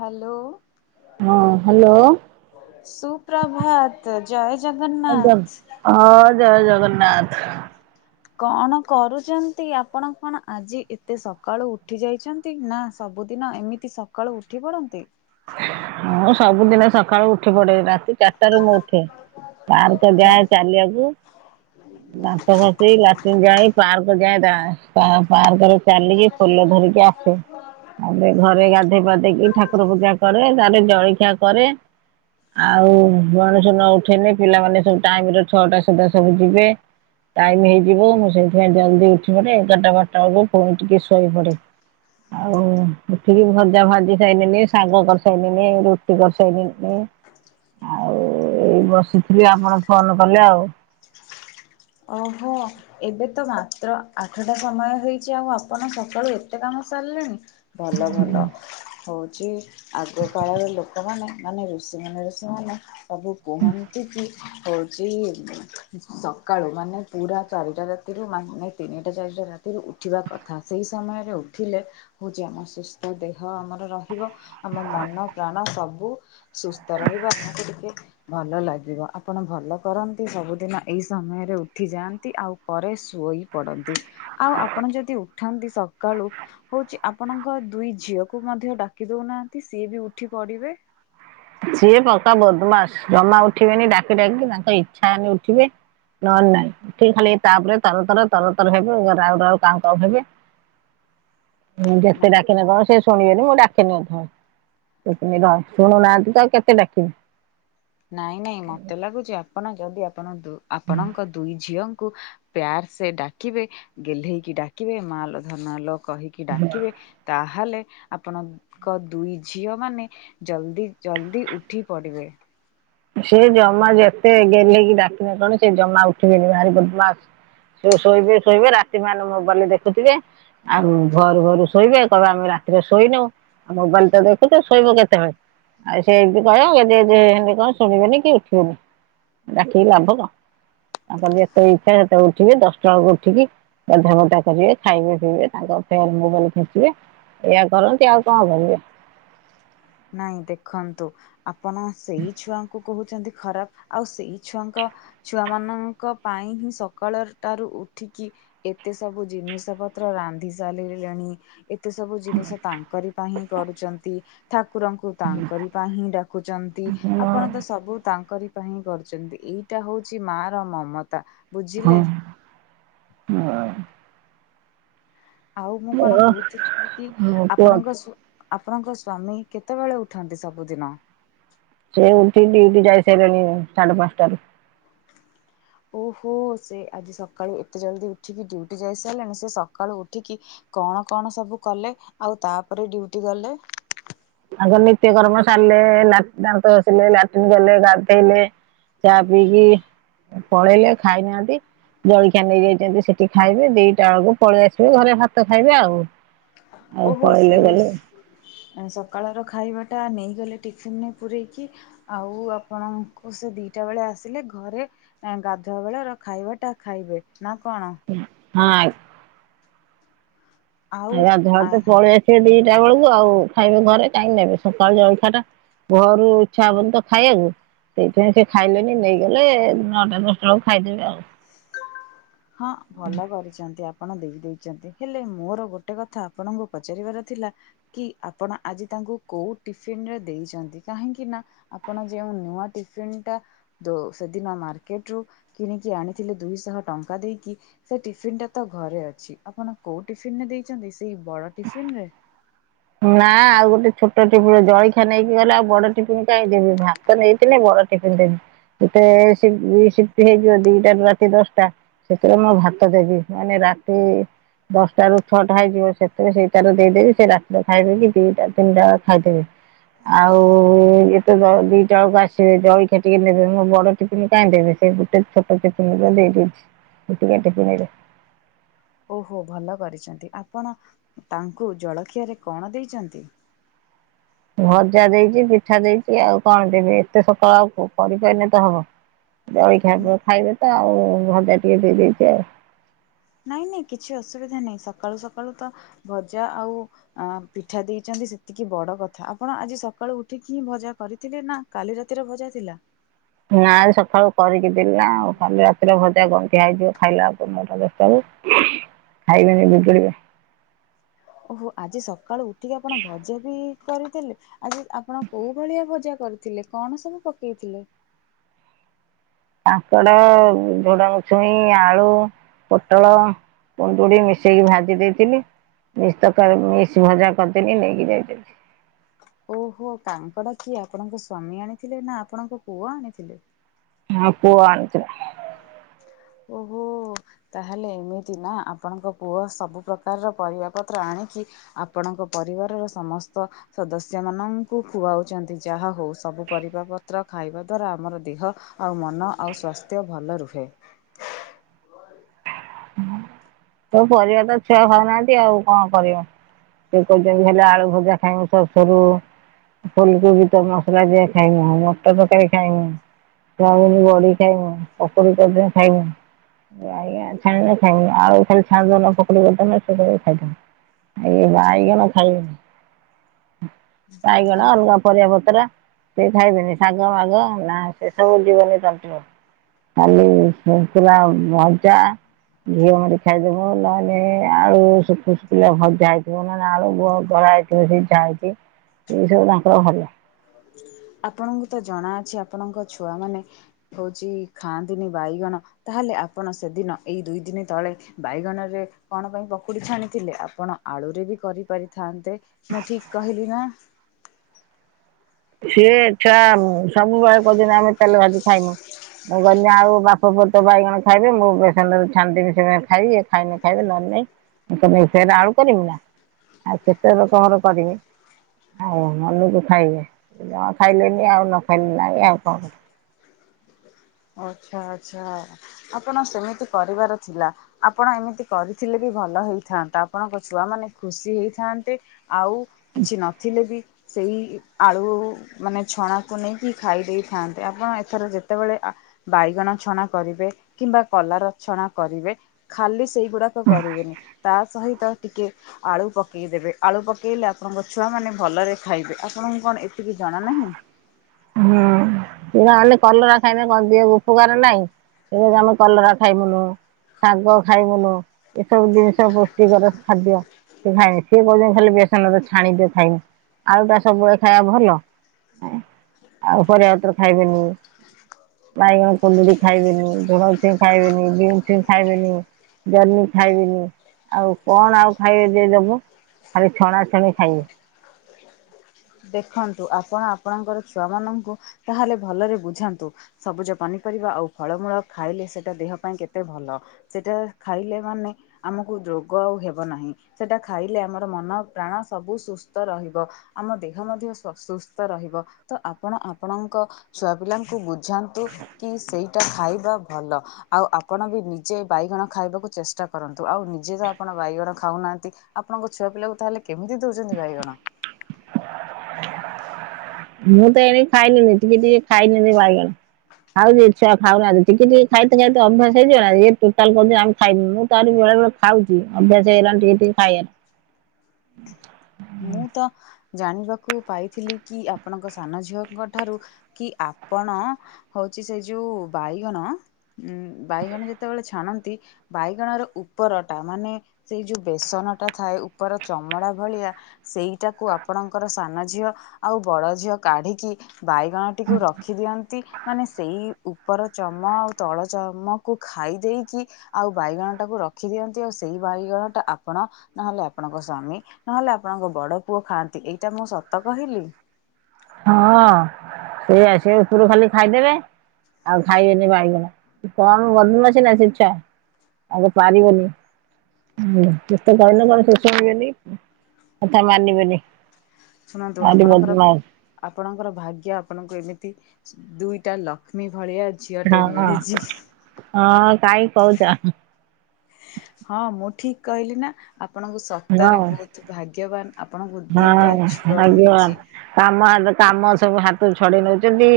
Hello. ହଁ hello ସୁପ୍ରଭାତ ଜୟ ଆଜ୍ଞା। ଜଗନ୍ନାଥ। ହଁ ଜୟ ଜଗନ୍ନାଥ। କଣ କରୁଚନ୍ତି? ଆପଣ କଣ ଆଜି ଏତେ ସକାଳୁ ଉଠି ଯାଇଚନ୍ ନ୍ତି, ନା ସବୁଦିନ, ଏମିତି ସକାଳୁ ଉଠି ପଡନ୍ତି? ମୁଁ, ସବୁଦିନେ ସକାଳୁ ଉଠି ପଡେ। ରାତି ଚାରଟାରୁ ମୁଁ ଉଠେ। ପାର୍କ ଜ ଯାଏ ଚାଲିଆକୁ। ଦାନ୍ତ ଘଷି, ଲାଟିନ୍ ଯାଇ, ପାର୍କ ଯାଏଁ ଦା। ଯାଏ ପାର୍କରେ ଚାଲିକି ଫୁଲ ଧରିକି ଆସେ। ତା'ପରେ ଘରେ ଗାଧେଇ ପାଧେଇକି ଠାକୁର ପୂଜା କରେ, ତା'ରେ ଜଳିଖିଆ କରେ। ଆଉ ମଣିଷ ନ ଉଠେଇଲେ ପିଲାମାନେ ସବୁ ଟାଇମରେ ଛଅଟା ସୁଧା ସବୁ ଯିବେ। ଟାଇମ୍ ହେଇଯିବ। ମୁଁ ସେଇଥିପାଇଁ ଜଲ୍ଦି ଉଠି ପଡ଼େ। ଏଗାରଟା ବାରଟା ବେଳକୁ ଫୁଣି ଟିକେ ଶୋଇ ପଡ଼େ। ଆଉ ଉଠିକି ଭଜା ଭାଜି ସାଇଲିନି ଶାଗ କରସାଇଲିନି ରୁଟି କରସାଇଲିନି। ଆଉ ଏଇ ବସିଥିଲି ଆପଣ ଫୋନ କଲେ ଆଉ। ଓହୋ। ଏବେ ତ ମାତ୍ର ଆଠଟା ସମୟ ହେଇଚି ଆଉ ଆପଣ ସକାଳୁ ଏତେ କାମ ସାରଲେଣି। ଭଲ ଭଲ ହୋଉଚି ଆଗ କାଳର ଲୋକମାନେ, ମାନେ ଋଷି ମୁନିଋଷି ମାନେ ସବୁ କୁହନ୍ତି କି ହଉଚି, ଉମ୍ ସକ୍ କାଳୁ ମାନେ ପୁରା ଚାରିଟା ରାତିରୁ ମାନେ ତିନିଟା ଚାରିଟା ରାତିରୁ ଉଠିବା କଥା। ସେଇ ସମୟରେ ଉଠିଲେ ହଉଚି, ଆମ ସୁସ୍ଥ ଦେହ ଆମର ରହିବ। ଆମ ମନ ପ୍ରାଣ ସବୁ ସୁସ୍ଥ ରହିବ ଆମକୁ ଟିକେ ଭଲ ଲାଗିବ ଆପଣ ଭଲ କରନ୍ତି ସବୁଦିନ ଏଇ ସମୟରେ ଉଠିଯାଆନ୍ତି, ଆଉ ପରେ ଶୋଇ ପଡ଼ନ୍ତି। ଆଉ ଆପଣ ଯଦି ଉଠାନ୍ତି ସକାଳୁ ହଉଚି ଆପଣଙ୍କ ଦୁଇ ଝିଅକୁ ମଧ୍ୟ ଡାକି ଦଉନାହାଁନ୍ତି, ସିଏ ବି ଉଠି ପଡିବେ। ସିଏ ପକା ବଦମାସ୍। ଜମା ଉଠିବେନି, ଡାକି ଡାକି ତାଙ୍କ ଇଚ୍ଛା ହେନେ ଉଠିବେ। ନହନ ନାଇଁ ଉଠିକି ଖାଲି ତାପରେ ତରତର ତରତର ହେବେ ରାଉ ରାଉ କାଉଁ କାଉଁ ହେବେ ମୁଁ ଯେତେ ନା ଡ଼ାକିନେ କଣ? ସେ ସୁ ଶୁଣିବେନି ମୁଁ ଡାକେନି ଏଥିପାଇଁ ସେ ର ଶୁଣୁନାହାନ୍ତି ତ କେତେ ଡାକିବି। ନାଇଁ, ନାଇଁ, ମତେ ଲାଗୁଚି, ଆପଣ ଯଦି ଆପଣ ଦୁ ଆପଣଙ୍କ ଦୁଇ ଝିଅଙ୍କୁ ପ୍ୟାର୍ ସେ ଡାକିବେ, ଗେଲ୍ହେଇକି ଡାକିବେ, ମାଁ ଆଲୋ, ଧନ ଲୋ କହିକି ଡାକିବେ, ତାହେଲେ ଆପଣଙ୍କ ଦୁଇ ଝିଅ ମାନେ ଜଲ୍ଦି ଜଲ୍ଦି ଉଠି ପଡିବେ। ସେ ଜମା ଯେତେ ଗଲ୍ହେଇକି ଡାକିନେ କଣ ସେ ଜମା ଉଠିବେନି ଭାରି ବଦମାସ। ସେ ଶୋଇବେ ଶୋଇବେ ରାତି ମାନ ମୋବାଇଲ୍ ଦେଖୁଥିବେ ଆଉ ଭୋରୁ ଭୋରୁ ଶୋଇବେ। କହିବେ, ଆମେ ରାତିରେ ଶୋଇନୁ। ଆଉ ମୋବାଇଲ୍ ତ ଦେଖୁଚି, ଶୋଇବ କେତେବେଳେ? ଆଉ ସେ ଏମିତି କହେ, ଗେଜେ ଗେଜେ ହେନି କଁ ଶୁଣିବେନି କି ଉଠିବେନି ଡାକିକି ଲାଭ କ ତାଙ୍କର ଯେତେବେଳେ ଇଚ୍ଛା ସେତେବେଳେ ଉଠିବେ ଦଶଟା ବଳକୁ ଉଠିକି ଗାଧୁଆ ପାଧୁଆ କରିବେ ଖାଇବେ ପିଇବେ ତାଙ୍କ ଫେରେ ମୋବାଇଲ ଖେଂଚିବେ। ଏଇଆ କରନ୍ତି, ଆଉ କଣ କରିବେ? ନାଇଁ, ଦେଖନ୍ତୁ, ଆପଣ! ସେଇ ଛୁଆଙ୍କୁ କହୁଚନ୍ତି ଖରାପ୍ ଆଉ ସେଇ ଛୁଆଙ୍କ ଛୁଆ ମାନଙ୍କ ପାଇଁ ହିଁ ସକାଳ ଟାରୁ ଉଠିକି ଏତେ ସବୁ ଜିନିଷ ପତ୍ର ରାନ୍ଧି ସାରିଲେଣି। ଏତେ ସବୁ ଜିନିଷ ତାଙ୍କରି ପାଇଁ ହିଁ କରୁଚନ୍ତି। ଥାକୁରଙ୍କୁ ତାଙ୍କରି ପାଇଁ ହିଁ ଡାକୁଚନ୍ତି ଆପଣ ତ ସବୁ ତାଙ୍କରି ପାଇଁ ହିଁ କରୁଚନ୍ତି ଏଇଟା ହୋଉଚି ମାଆର ମମତା ବୁଝିଲେ। ହଁ। ଆଉ ମୁଁ କଣ ହଁ କୋହୁଥୁଲି କି ମୋ ପୁଅ ଆପଣଙ୍କ ସୁ ଆପଣଙ୍କ ସ୍ଵାମୀ କେତେବେଳେ ଉଠନ୍ତି ସବୁଦିନ? ସେ ଉଠିକି ଡ୍ୟୁଟି ଯାଇସାଇଲେଣି ସାଢେ ପାଞ୍ଚଟାରୁ। ଓହୋ ସେ ଆଜି ସକାଳୁ ଏତେ ଜଲଦି ଉଠିକି ଡ୍ୟୁଟି ଯାଇସାଇଲେଣି ସେ ସକାଳୁ ଉଠିକି କଣ କଣ ସବୁ କଲେ ଆଉ ତାପରେ ଡ୍ୟୁଟି ଗଲେ? ଆଗ ନିତ୍ୟ କର୍ମ ସାରଲେ ଲା ଦାନ୍ତ ଘସିଲେ, ଲାଟିନ୍ ଗଲେ, ଗାଧୋଇଲେ। ଚା ପିଇକି ପଳେଇଲେ ଖାଇନାହାନ୍ତି। ଜଳଖିଆ ନେଇଯାଇଚନ୍ତି ସେଠି ଖାଇବେ ଦିଟା ବେଳକୁ ପଳେଆସିବେ ଘରେ ଭାତ ଖାଇବେ ଆଉ। ଆଉ ଓହୋ ସେ କହିଲେ ଗଲେ। ସକାଳର ଖାଇବା ଟା ନେଇଗଲେ ଟିଫିନ ପୂରେଇକି ଆଉ ଆପଣଙ୍କୁ ସେ ଦିଟା ବେଳେ ଆସିଲେ ଘରେ ଗାଧୁଆ ବେଳ ର ଖାଇବାଟା ଖାଇବେ ନା କଣ। ହଁ ଆ ଆଉ ଗାଧୁଆବେଳେ ଆ ତ ପଳେଇ ଆସିବେ ଦିଟା ବେଳକୁ ଆଉ ଖାଇବେ ଘରେ କାହିଁକି ନେବେ ସକାଳ ଜଳଖିଆଟା ଭୋରୁ ଇଚ୍ଛା ହବନି ତ ଖାଇଆକୁ ସେଇଥିପାଇଁ ସେ ଖାଇଲେନି ନେଇଗଲେ ନଅଟା ଦଶଟା ବେଳକୁ ଖାଇଦେବେ ଆଉ। ହଁ ଭଲ କରିଛନ୍ତି ଆପଣ ଦେଇଦେଇଛନ୍ତି। ହେଲେ ମୋର ଗୋଟେ କଥା ଆପଣଙ୍କୁ ପଚାରିବାର ଥିଲା କି ଆପଣ ଆଜି ତାଙ୍କୁ କୋଉ ଟିଫିନରେ ଦେଇଛନ୍ତି? କାହିଁକି ନା ଆପଣ ଯେଉ ନୂଆ ଟିଫନ୍ ଟା ସେଦିନ ମାର୍କେଟରୁ କିଣିକି ଆଣି ଥିଲେ ଦୁଇଶହ ଟଙ୍କା ଦେଇକି ସେ ଟିଫିିନ ଟା ତ ଘରେ ଅଛି। ଆପଣ କୋଉ ଟିଫିନରେ ଦେଇଛନ୍ତି ସେଇ ବଡ ଟିଫିନ ରେ। ନା ଆଉ ଗୋଟେ ଛୋଟ ଟିଫିନ୍ ଜଳଖିଆ ନେଇକି ଗଲେ ଆଉ ବଡ ଟିଫନ୍ କାଇ ଦେବି ଭା ଭାତ ନେଇଥିଲେ ବଡ ଟିଫିନ ଟେ ଡ୍ୟୁଟି ସି ସିଫ୍ଟ ହେଇଯିବ ଦିଟା ରୁ ରାତି ଦଶଟା। ସେଥିରେ ମୁଁ ଭାତ ଦେବି ମାନେ ରାତି ଦଶଟା ରୁ ଛଅଟା ହେଇଯିବ। ସେତେବେଳ ସେଇଟାରୁ ଦେଇଦେବି ସେ ରା ଖାଇଦେବେ କି ଦିଇଟା ତିନିଟା ବେଳେ ଖାଇଦେବେ। ଆଉ ଇତ ଜଳ ଦିଟା ବେଳକୁ ଆସିବେ ଜଳଖିଆ ଟିକେ ନେବେ ମୁଁ ବଡ ଟିପିନ କାହିଁ ଦେବି ସେ ସେଇ ଛୋଟ ଟିଫିନ୍ ରେ ଦେଇଦେଇଚି ଛୋଟିଆ ଟିପିନ୍ ରେ। ଓହୋ ଭଲ କରିଛନ୍ତି। ଆପଣ ତାଙ୍କୁ ଜଳଖିଆରେ କଣ ଦେଇଛନ୍ତି? ଭଜା ଦେଇଛି ପିଠା ଦେଇଛି ଆଉ କଣ ଦେବି ଏତେ ସକାଳେ ଆଉ କରିପାଇଲେ ତ ହବ। ଜଳଖିଆ ଖାଇବେ ତ ଆଉ ଭଜା ଟିକେ ଦେଇ ଦେଇଛି ଆଉ। ନାଇଁ ନାଇଁ କିଛି ଅସୁବିଧା ନାହିଁ ସକାଳୁ ସକାଳୁ ତ ଭଜା ଆଉ ଆ ପିଠା ଦେଇଛନ୍ତି ସେତିକି ବଡ କଥା ଆପଣ ଆଜି ସକାଳୁ ଉଠିକି ହିଁ ଭଜା କରିଥିଲେ ନା କାଲି ରାତିରେ ଭଜା ଥିଲା। ନା ଆଜି ସକାଳୁ କରିକି ଦେଲି ନାଉ କାଲି ରାତିରେ ଭ ସେ ଗନ୍ଧିଆ ହେଇଯିବ ଖାଇଲାବେଳେକୁ ନଅଟା ଦଶଟା ବେଳକୁ ଖାଇବେନି ବିଗିଡ଼ିବେ। ଓହୋ ଆଜି ସକାଳୁ ଉଠିକି ଆପଣ ଭଜା ବି କରିଦେଲେ ଆଜି ଆପଣ କୋଉ ଭଳିଆ ଭଜା କରିଥିଲେ କଣ ସବୁ ପକେଇଥିଲେ। କାଙ୍କଡ ଝୁଡ଼ଙ୍ଗ ଛୁଇଁ ଆଳୁ ପୋଟଳ କୁଣ୍ଡୁରି ମିଶେଇକି ଭାଜି ଦେଇଥିଲି। ମିସ୍ ତକାରି ମିସ୍ ଭଜା କରିଦେଲିି ନେଇକି ଯାଇଛନ୍ତି। ଓହୋ କାଙ୍କଡ କିଏ ଆପଣଙ୍କ ସ୍ଵାମୀ ଆଣିଥିଲେ ନା ଆପଣଙ୍କ ପୁଅ ଆଣିଥିଲେ। ହଁ ପୁଅ ଆଣିଥିଲା। ଓହୋ ତାହେଲେ ଏମିତି ନା ଆପଣଙ୍କ ପୁଅ ସବୁ ପ୍ରକାରର ପରିବା ପତ୍ର ଆଣିକି ଆପଣଙ୍କ ପରିବାରର ସମସ୍ତ ସଦସ୍ୟମାନଙ୍କୁ ଖୁଆଉଛନ୍ତି ଯାହା ହଉ ସବୁ ପରିବା ପତ୍ର ଖାଇବା ଦ୍ଵାରା ଆମର ଦେହ ଆଉ ମନ ଆଉ ସ୍ୱାସ୍ଥ୍ୟ ଭଲ ରୁହେ। ତୋ ପରିବା ତ ଛୁଆ ଖାଉନାହାନ୍ତି ଆଉ କଣ କରିବ। ସେ କଛନ୍ତି ହେଲେ ଆଳୁ ଭଜା ଖାଇବୁ ସସରୁ। ଫୁଲକୋବି ତ ମସଲା ଦିଆ ଖାଇ ମଟର ତରକାରୀ ଖାଇନୀ। ବଡି ଖାଇବୁ ପୋଖରୀ ଖାଇବୁ। ଖାଇ ଆଉଛ ପୋକୋଡ଼ି ମିସେଇକି ଖାଇବୁ। [unintelligible] ଇଏ ବାଇଗଣ ଖାଇବେନି। ବାଇଗଣ ଅଲଗା ପରିବା ପତ୍ର ସେ ଖାଇବେନି ଶାଗ ମାଗ ନା ସେ [unintelligible] ଖାଲି ଶୁଖିଲା ଭଜା ଘିଅ ମାରି ଖାଇଦବୁ ନହେଲେ, ଆଳୁ ଶୁଖୁ ଶୁଖିଲା ଭଜା ହେଇଥିବ, ନହେଲେ ଆଳୁ ବ ଧଳା ହେଇଥିବ। [unintelligible] ଏ ସବୁ ତାଙ୍କର ଭଲ। ଆପଣଙ୍କୁ ତ ଜଣାଅଛି ଆପଣଙ୍କ ଛୁଆ ମାନେ ହଉଛି ଖାଆନ୍ତିନି ବାଇଗଣ। ତାହାଲେ ଆପଣ ସେଦିନ ଏଇ ଦୁଇ ଦିନି ତଳେ ବାଇଗଣରେ କଣ ପାଇଁ ପକୁଡ଼ିଛାଣିଥିଲେ ଆପଣ ଆଳୁରେ ବି କରିପାରିଥାନ୍ତେ ମୁଁ ଠିକ କହିଲି ନା। ସିଏ ଛୁଆ ସବୁବେଳେ କହୁଚିନା ଆମେ ଚାଲ ଆଜି ଖାଇବୁ। ମୁଁ ଗଲିି ଆଉ ବାପ ପୁଅ ତ ବାଇଗଣ ଖାଇବେ ମୁଁ ବେସନ ଛାଣିଦେବେ ସେ ଖାଇବି ଖାଇନି ଖାଇବେ ନହେ ନାଇଁ। ମୁଁ କହିଲି ଫେରେ ଆଳୁ କରିବି ନା ଆଉ କେତେ ଲୋକ ଙ୍କ ର କରିବି। ଆଉ ମନକୁ ଖାଇବେ ଏଇୟା ଖାଇଲେନି ଆଉ ନ ଖାଇଲେ ନାଇ ଆଉ କଣ କର ଓ ଆଚ୍ଛା ଆଚ୍ଛା ଆପଣ ସେମିତି କରିବାର ଥିଲା। ଆପଣ ଏମିତି କରିଥିଲେ ବି ଭଲ ହେଇଥାନ୍ତା ଆପଣଙ୍କ ଛୁଆ ମାନେ ଖୁସି ହେଇଥାନ୍ତେ। ଆଉ କିଛି ନଥିଲେ ବି। ସେଇ ଇ ଆଳୁ ମାନେ ଛଣାକୁ ନେଇକି ଖାଇ ଦେଇଥାନ୍ତେ ଆପଣ ଏଥର ଯେତେବେଳେ ଆ ବାଇଗଣ ଛଣା କରିବେ କିମ୍ବା କଲରା ଛଣା କରିବେ। ଖାଲି ସେଇଗୁଡାକ କରିବେନି ତା ସହିତ ଟିକେ। ଆଳୁ ପକେଇ କି ଦେବେ ଆଳୁ ପକେଇଲେ ଆପଣଙ୍କ ଛୁଆମାନେ ଭଲରେ ଖାଇବେ ଆପଣଙ୍କୁ କଣ ଏତିକି ଜଣା ନାହିଁ? ହୁଁ, ନହେଲେ, କଲରା ଖାଇନେ କଣ ଦେହକୁ ଉପକାର ନାଇଁ? ସେ କହୁଚନ୍ତି ଆମେ କଲରା ଖାଇମୁନୁ। ଶାଗ ଖାଇବୁନୁ। ଏ ସବୁ ଜିନିଷ ପୁଷ୍ଟିକର ଖାଦ୍ୟ। ସେ କହୁଚନ୍ତି ଖାଲି ବେସନରେ ଛାଣି ଦେ ଖାଇମି, ଆଳୁଟା ସବୁବେଳେ ଖାଇବା ଭଲ? ଆଉ ପରିବାପତ୍ର ଖାଇବେନି। ବାଇଗଣ, କୁନ୍ଦୁରୀ ଖାଇବେନି ଭଲ ସେ ଖାଇବେନି ବିମ୍ ଛୁଇଁ ଖାଇବେନି। ଜହ୍ନି ଖାଇବେନି। ଆଉ କଣ ଆଉ ଖାଇବେ ଯେ ଦବ। ଖାଲି ଛଣାଛଣି ଖାଇବେ। ଦେଖନ୍ତୁ ଆପଣ ଆପଣଙ୍କର ଛୁଆମାନଙ୍କୁ ତାହେଲେ ଭଲରେ ବୁଝାନ୍ତୁ। ସବୁଜ ପନିପରିବା ଆଉ ଫଳମୂଳ ଖାଇଲେ ସେଟା ଦେହ ପାଇଁ କେତେ ଭଲ। ସେଟା ଖାଇଲେ ମାନେ ଆମକୁ ରୋଗ ଆଉ ହେବ ନାହିଁ। ସେଟା ଖାଇଲେ ଆମର ମନ ପ୍ରାଣ ସବୁ ସୁସ୍ଥ ରହିବ। ଆମ ଦେ ଦେହ ମଧ୍ୟ ସ ସୁସ୍ଥ ରହିବ। ତ ଆପଣ ଆପଣଙ୍କ ଛୁଆ ପିଲାଙ୍କୁ ବୁଝାନ୍ତୁ। କି ସେଇଟା ଖାଇବା ଭଲ। ଆଉ ଆପଣ ବି ନିଜେ ବାଇଗଣ ଖାଇବାକୁ ଚେଷ୍ଟା କରନ୍ତୁ। ଆଉ ନିଜେ ତ ଆପଣ ବାଇଗଣ ଖାଉନାହାନ୍ତି। ଆପଣଙ୍କ ଛୁଆ ପିଲାକୁ ତାହେଲେ କେମିତି ଦଉଚନ୍ତି ବାଇଗଣ? ମୁଁ ତ ଏଣିକି ଖାଇଲିଣୀ ଟିକେ ଟିକେ ଖାଇଲିଣୀ ବାଇଗଣ ଆଉ ଜେ ଛୁଆ ଖାଉନାହାନ୍ତି ଟିକେ ଟିକେ ଖାଇତେ ଖାଇତେ ଅଭ୍ୟାସ ହେଇଯିବ ନା, ଏ ଟୋଟାଲ କହୁଚିନ୍ତି ଆମେ ଖାଇବୁନୁ, ମୁଁ ତ ଆହୁରି ବେଳେବେଳେ ଖାଉଚି ଅଭ୍ୟାସ ହେଇଗଲାଣି ଟିକେ ଟିକେ ଖାଇବାରେ। ମୁଁ ତ ଜାଣିବାକୁ ପାଇଥିଲି କି ଆପଣଙ୍କ ସାନ ଝିଅଙ୍କ ଠାରୁ କି ଆପଣ ହଉଚି ସେ ଯୋଉ ବାଇଗଣ ଉଁ ବାଇଗଣ ଯେତେବେଳେ ଛାଣନ୍ତି ବାଇଗଣର ଉପରଟା ମାନେ ସେଇ ଯୋଉ ବେସନଟା ଥାଏ ଉପର ଚମଡା ଭଳିଆ ସେଇଟାକୁ ଆପଣଙ୍କର ସାନ ଝିଅ ଆଉ ବଡ ଝିଅ କାଢିକି। ବାଇଗଣଟିକୁ ରଖିଦିଅନ୍ତି ମାନେ ସେଇ ଉପର ଚମ ତଳ ଚର୍ମକୁ ଖାଇ ଦେଇକି। ଆଉ ବାଇଗଣ ଟାକୁ ରଖି ଦିଅନ୍ତି ଆଉ ସେଇ ବାଇଗଣ ଟା ଆପଣ। ନହେଲେ ଆପଣଙ୍କ ସ୍ଵାମୀ ନହେଲେ ଆପଣଙ୍କ ବଡ ପୁଅ ଖାଆନ୍ତି ଏଇଟା ମୁଁ ସତ କହିଲି। ହଁ ସେ ଆସିବେ ଉପୁରୁ ଖାଲି ଖାଇଦେବେ। ଆଉ ଖାଇବେନି ବାଇଗଣ କମ୍ ବଦମାସୀ ନା ସେ ଛୁଆ। ଆକୁ ପାରିବନି [unintelligible] ଯେତେ କହିଲେ କଣ ସେ ଶୁଣିବେନି। କଥା ମାନି ବେନି। ଶୁଣନ୍ତୁ ଆପଣଙ୍କର। ଆପଣଙ୍କର ଭାଗ୍ୟ ଆପଣଙ୍କୁ ଏମିତି ଦୁଇଟା ଲକ୍ଷ୍ମୀ ଭଳିଆ। ଝିଅଟେ ହଁ ମିଳିଛି ହଁ କାହିଁ କହୁଛ। ହଁ ମୁଁ ଠିକ କହିଲି ନା ଆପଣଙ୍କୁ ହଁ ସତରେ ବହୁତ ଭାଗ୍ୟବାନ। ଆପଣଙ୍କୁ ଦିଟା ହଁ ଝୁଅ ଆଜ୍ଞା। ମିଳିଛି। କାମ [unintelligible] କାମ ସବୁ ହାତରୁ ଛଡେଇ ନଉଚନ୍ତି।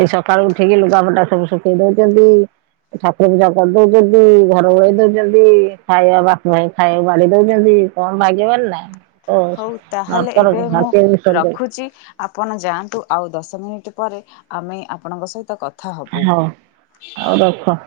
ଏଇ ସକାଳୁ ଉଠିକି ଲୁଗାପଟା ସବୁ ଶୁଖେଇ ଦଉଚନ୍ତି। ଠାକୁର ପୂଜା କରିଦଉଛନ୍ତି ଘର ଓଳେଇ ଦଉଛନ୍ତି ଖାଇବା ବାପ ଭାଇ ଖାଇବା ବାଢ଼ି ଦଉଛନ୍ତି। କମ ଭାଗ୍ୟବାନ ନା ହଉ [unintelligible] ତାହେଲେ ଏବେ ମୁଁ ମାଟିଆ ରଖୁଛି। ଆପଣ ଯାଆନ୍ତୁ ଆଉ ଦଶ ମିନିଟ୍ ପରେ ଆମେ ଆପଣଙ୍କ ସହିତ କ ହଁ ହଉ ରଖ।